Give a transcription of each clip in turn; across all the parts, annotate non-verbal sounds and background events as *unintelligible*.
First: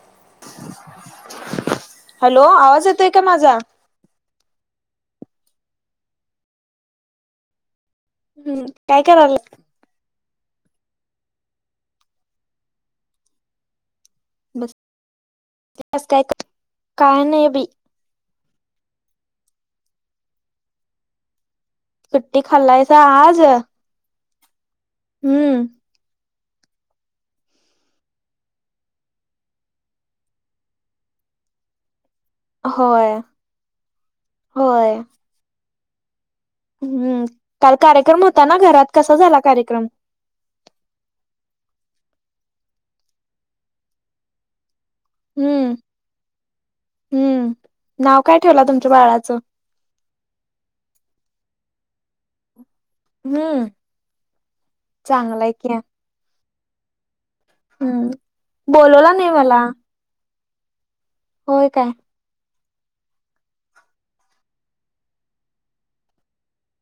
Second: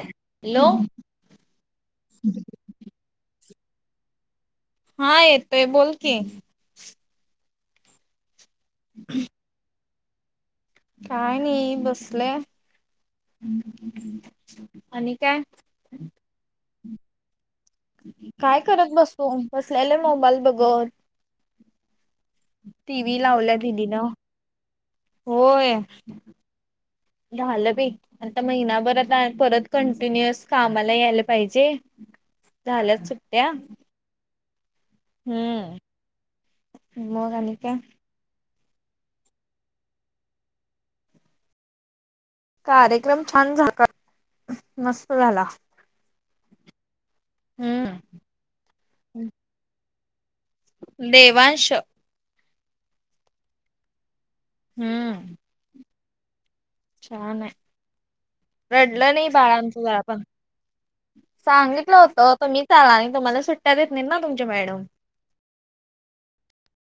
Hello hello आवाज येतोय का माझा? हा येतोय बोल की. हम्म काय करायला? काय नाही बसलोय आणि काय? *unintelligible* काही का नाही बी काय करत बसु बसलेले मोबाईल बघत. सुट्टी खाल्लायसा टी व्ही आज? लावल्या दिदीन हम्म होय झालं बी. आता महिनाभर आता परत कंटिन्युअस कामाला यायला पाहिजे. झाल्यात होय होय हम्म हम्म काल कार्यक्रम होता ना घरात कसा झाला कार्यक्रम. कार्यक्रम छान झाला मस्त. झाला हम्म हम्म हम्म नाव काय ठेवला तुमच्या बाळाचं? देवांश हम्म हम्म चांगला आहे कि छान आहे बोलवला रडलं नाही बाळ मला *unintelligible* होय काय सांगितलं होत तुम्ही आला आणि तुम्हाला सुट्ट्या देत नाही ना तुमच्या मॅडम.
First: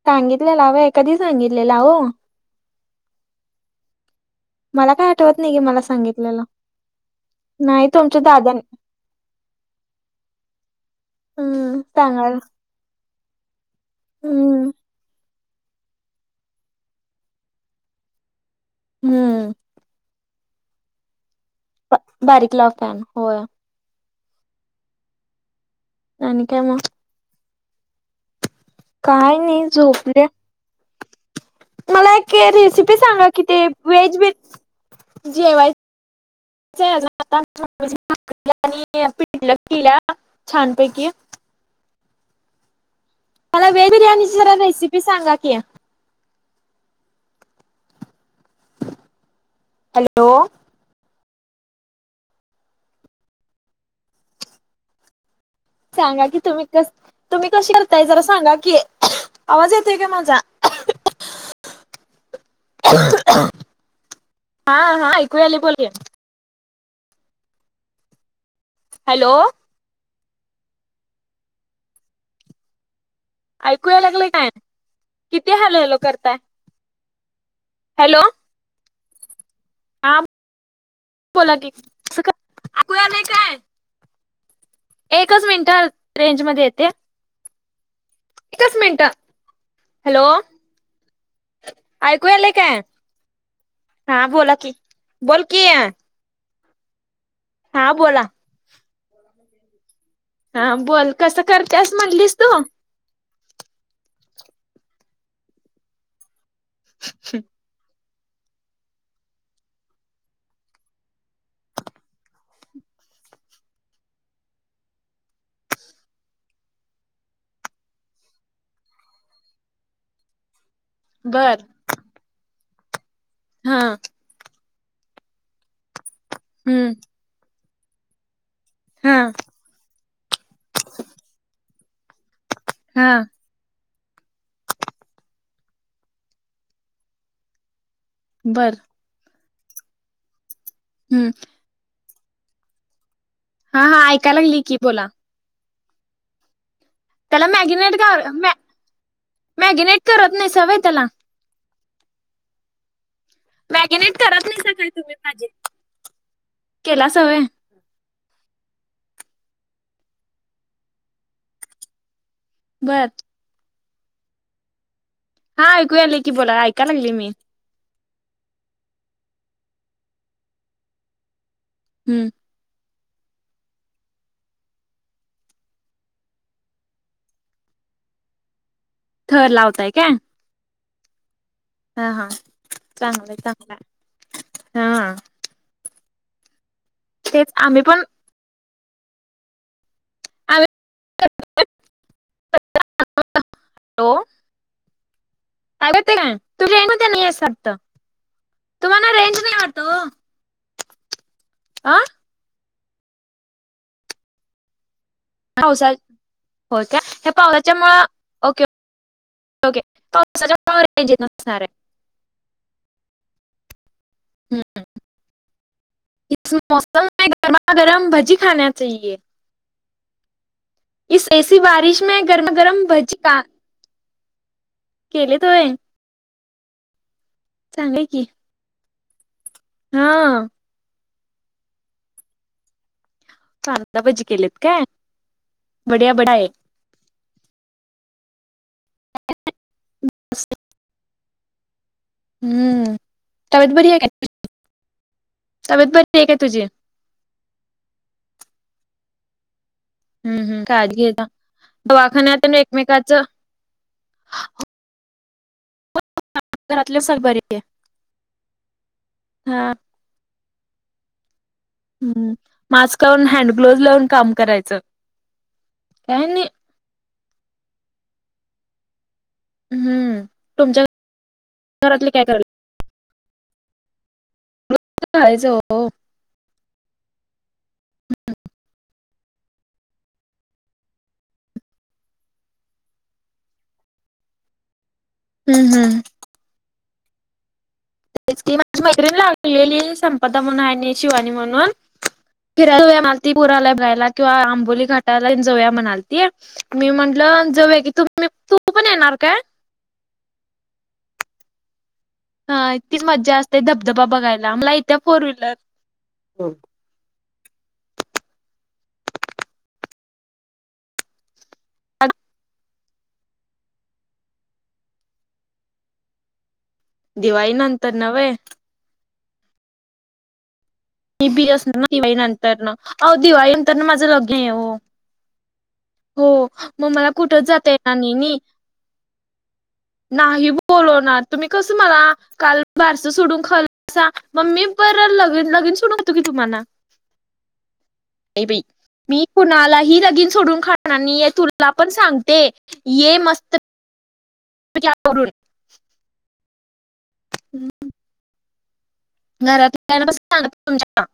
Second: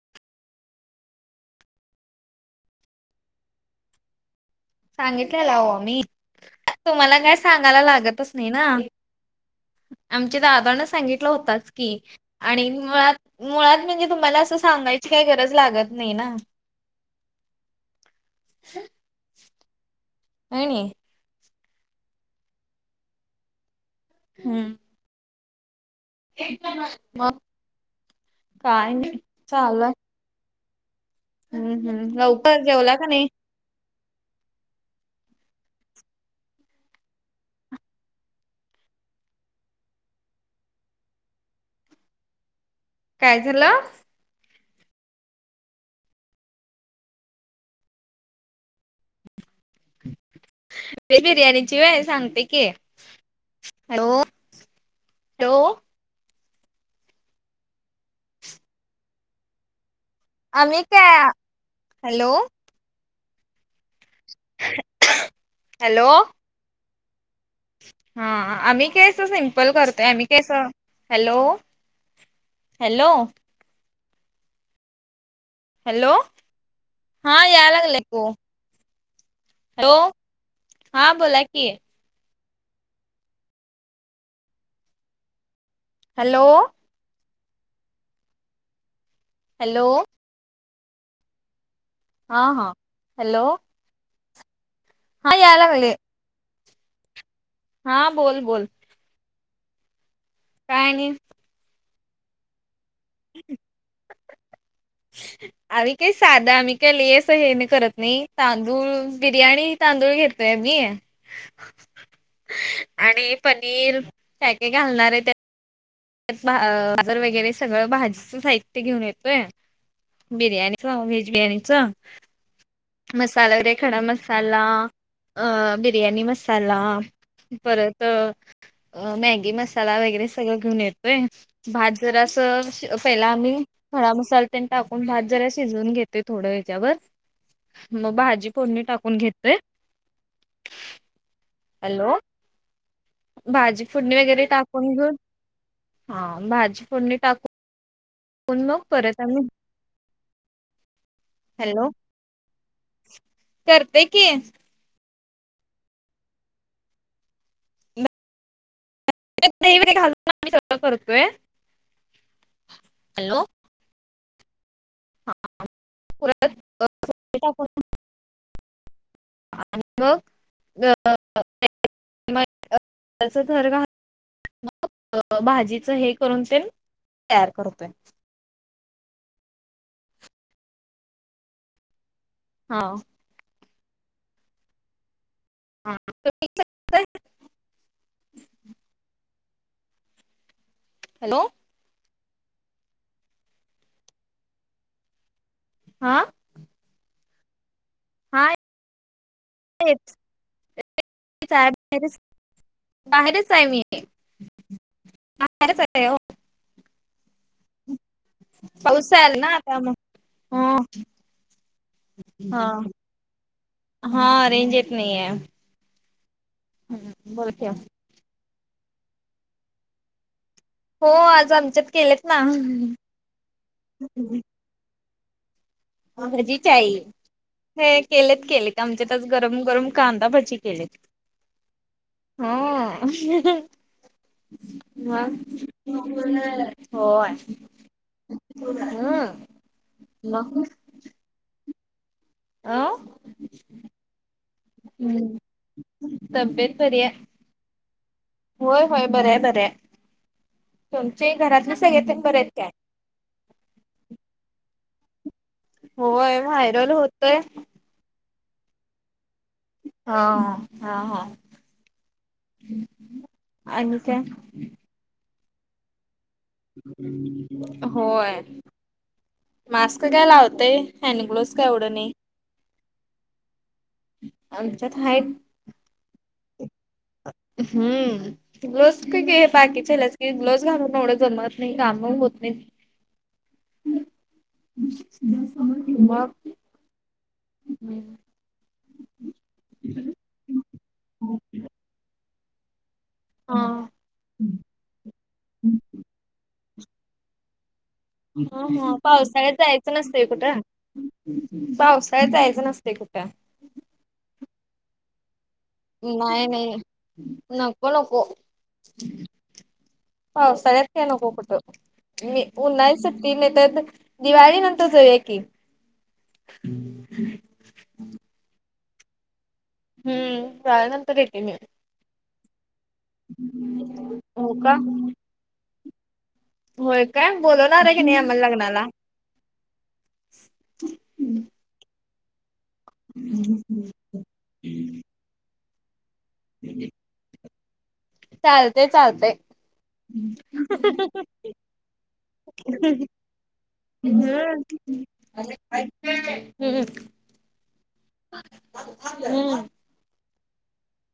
सांगितलेला हो कधी सांगितलेला हो. मला काय आठवत नाही सांगितलेला की अहो मला आम्ही सांगितलेलं. तुम्हाला काय सांगायला नाही तुमच्या लागतच नाही दादानी ना. आमच्या दादान सांगितलं होताच हम्म की सांगायला आणि मुळात मुळात म्हणजे तुम्हाला असं हम्म सांगायची काही गरज लागत नाही ना. ह *inaudible* हम्म आणि बारीक लाव फॅन होय. हम्म आणि काय मग *unintelligible* मग काय नाही झोपल्याले हम्म मला हम्म एक लवकर जेवला रेसिपी का नाही सांगा किती? व्हेज व्हेज जेवा *unintelligible* पिटलं केला छान पैकी. काय मला झालं वेज बिर्याणीची जरा रेसिपी सांगा की हॅलो ते बिर्याणीची व सांगते की हॅलो हो सांगा की तुम्ही कस तुम्ही कसे करताय जरा सांगा की आवाज येतोय का माझा आम्ही काय हॅलो हा हा ऐकू आली बोल हॅलो हा आम्ही कायस हॅलो सिम्पल करतोय आम्ही कस हॅलो हॅलो ऐकूया लागलं काय किती हल हलो हॅलो करताय. हा याय लागलकू ह बोला की काय ऐकू यायलय काय एकच मिनिटा हॅलो रेंजमध्येध्ये येते. एकच मिनिटं हॅलो हॅलो ऐकू हा आलाय हा काय हॅलो हा बोला की हा बोल याय कि लागले हा बोला बोल बोल हा काय आणि बोल कसं करते अस म्हणलीस तू ह *inaudible* आम्ही काही साधा आम्ही काय लि असं हे नाही करत नाही तांदूळ बिर्याणी तांदूळ घेतोय मी आणि पनीर पॅके घालणार आहे त बाजर वगैरे सगळं भाजीच साहित्य घेऊन येतोय बिर्याणी च वेहेज बिर्याणी बर च मसाला वगैरे हा खडा मसाला अ बिर्याणी मसाला हम्म परत अ हा मॅगी मसाला वगैरे सगळं घेऊन येतोय भात जरा असं हा पहिला आम्ही हड मसा त्यांनी टाकून भात जरा शिजवून घेते थोडं ह्याच्यावर मग भाजी बर फोडणी टाकून घेतय हम्म हॅलो हा भाजी हा फोडणी ऐकायला वगैरे लागली की टाकून बोला घेऊन हा भाजी फोडणी टाक त्याला मॅगिनेट घर पन मग, परत आम्ही मॅगिनेट करत नाही सा वय त्याला. हॅलो करते मॅगिनेट की करत नाही स काही तुम्ही माझे केला सवय ा आम्ही सगळं करतोय. बरं हॅलो हा, ऐकू या आले की बोला,, ऐकाय लागलीय मी. आणि मग अ *unintelligible* हम्म आस थर घालून मग भाजीच हे करून तेन, तयार करतोय. थर लावताय काय हा हा हो चांगलंय चांगलाय,, हां हा *unintelligible* तेच आम्ही पण हॅलो. हॅलो आवाज एतोय हा काय? तुम्ही रेंजमध्ये नाहीये असं वाटतं हा तुम्हाला रेंज नाही वाटत. ओ. *unintelligible* अ बाहेरच आहे मी. बाहेरच आहे पावसाळ्यात हो. होय काय हे. *unintelligible* त्याच्यामुळ ओके पाऊस आला ना आता ओके मग हा पावसाच्या *unintelligible* रेंज नसनारे. हा हा हम्म. रेंज येत नाही आहे. इस मौसम मे की गरमा गरम भजी खाना चाहीए. हो आज ऐसी आमच्यात बारिश में केलेत ना. गरमा गरम भजी का केलेत व्हय. भजी चाई हे चांगले की केलेत केलेत आमच्यात आज गरम वरून हा कांदाभची केलेत हं. हम्म कांदा भजी केलेत काय मग. बढिया बढा आहे. *unintelligible* होय हम्म मग. हम्म अं? तब्येत बरी आहे काय तब्येत बरी हाय काय तुझी? तब्येत बरी ये. होय होय बरिय बरीय. हम्म हम्म काळजी घेणा सगळे पण बरे दवाखान्यात आहेत काय एकमेकाचं. *unintelligible* होय व्हायरल घरातले सगळे होतय. बरे आहे. हा. हा हा हा हा. हम्म मास्क लावून हँड ग्लोवज आणि लावून काय? काम करायचं काय नाही. होय. मास्क हम्म काय लावतय तुमच्या हँड ग्लोवस काय एवढं घरातले नाही. काय करायला आमच्यात हायत कायचं *unintelligible* हो. हम्म ती ग्लोस काही काही हे बाकीच्याल्याच की ग्लोवज घालून एवढं जमत नाही कामं होत नाही. हम्म हम्म मग. हम्म. तेच की माझी मैत्रीण लागलेली संपदा म्हणून हाय ने शिवानी म्हणून फिरायल. *unintelligible* ती हा पुणला *unintelligible* किंवा आंबोली घाटाला जाऊया म्हणाल ती मी म्हटलं जावूया की तु- - अ हा पावसाळ्यात जायचं नसतंय कुठ. पावसाळ्यातं जायचं नसतय कुठ. ते धबधबा बघायला आमला येत्या फोर व्हीलर. नाही नाही नको नको. पावसाळ्यात काय नको कुठं. मी उन्हाळी सुट्टी नाही त त दिवाळी नंतर जाऊया की. हम्म. दिवाळी नंतर नव्हें हम्मं कळालं. मी बी *unintelligible* असणार ना दिवाळी नंतर नं अं दिवाळी नंतर नं माझं लग्न ये हो ओ. का? हो मग होय मला काय कुठेच जाता बोलवणार आहे येणार की नाही नी. आम्हाला लग्नाला? नाही बोलवणार ना तुम्ही कस मला कालं *unintelligible* बारस सोडून खाल्लं सा. मग मी बरं लगीन लगीन सोडवतो की तुम्हाला *unintelligible* नाही बई. चालतय मी चालतय. कुणालाही लगिन सोडून खाणारं नाही ये तुला पण सांगते ये मस्त *unintelligible* *unintelligible* *unintelligible* हम्म. हम्मं *unintelligible* *unintelligible* घरातल्या सांगितलय तुमच्याकड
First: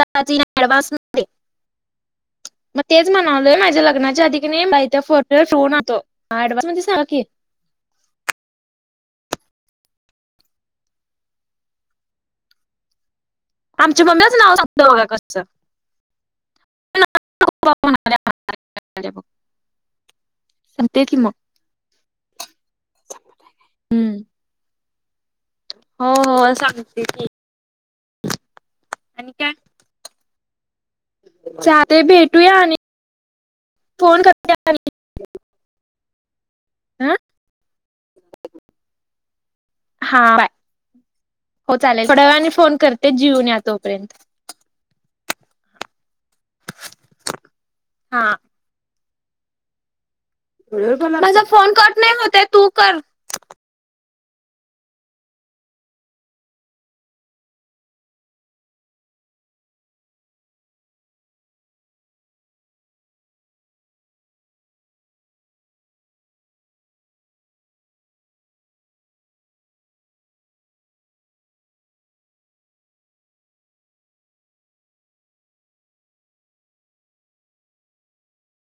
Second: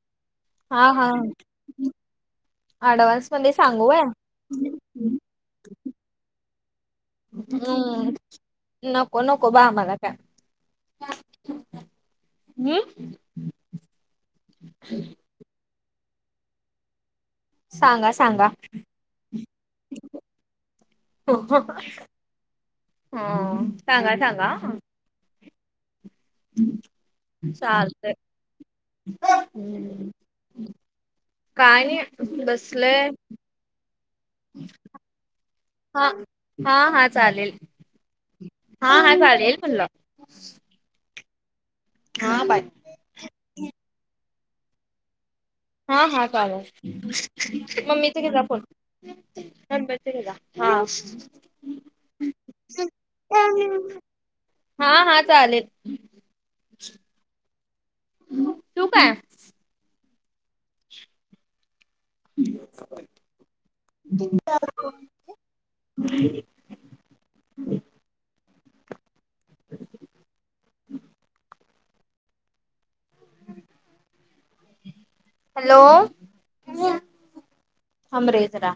आता हा कस हा *unintelligible* म तेच ऍडव्हान्स मध्ये म्हणालोय माझ्या सांगू व्हय? लग्नाच्या आधी कणी तोडा सोनातो ऍडवास म्हणजे सांग की. - हम्म्ं नको नको बा आम्हाला कायं? *unintelligible* हंम्ं. आमच्या मम्मी लाच नाव सागतो, बघा कसचं सांगा. सांगा. बघ सांगते की *unintelligible* मग हा हा सांगा, सांगा हों हों ओ सांगते की चालतय. आणि काय काय चालतंय नाही भेटूया आणि बसलोय. फोन करते हां. हां हां आणि हा चालेल, हां हां चालेल म्हणलं. हां बाय, हो चालेलं थोड्या हा वेळाने बाय फोन करते, जीऊन यात. - तोपर्यंत. हा हा चालेल, मम्मीचा घे हा जा फोन, *unintelligible* घेजा हा माझा फोन कट नाही होत हाय तू करं. *inaudible* हां हां चालेल. ठेवू काय? *unintelligible* हॅलो, ए थांबरे जरा.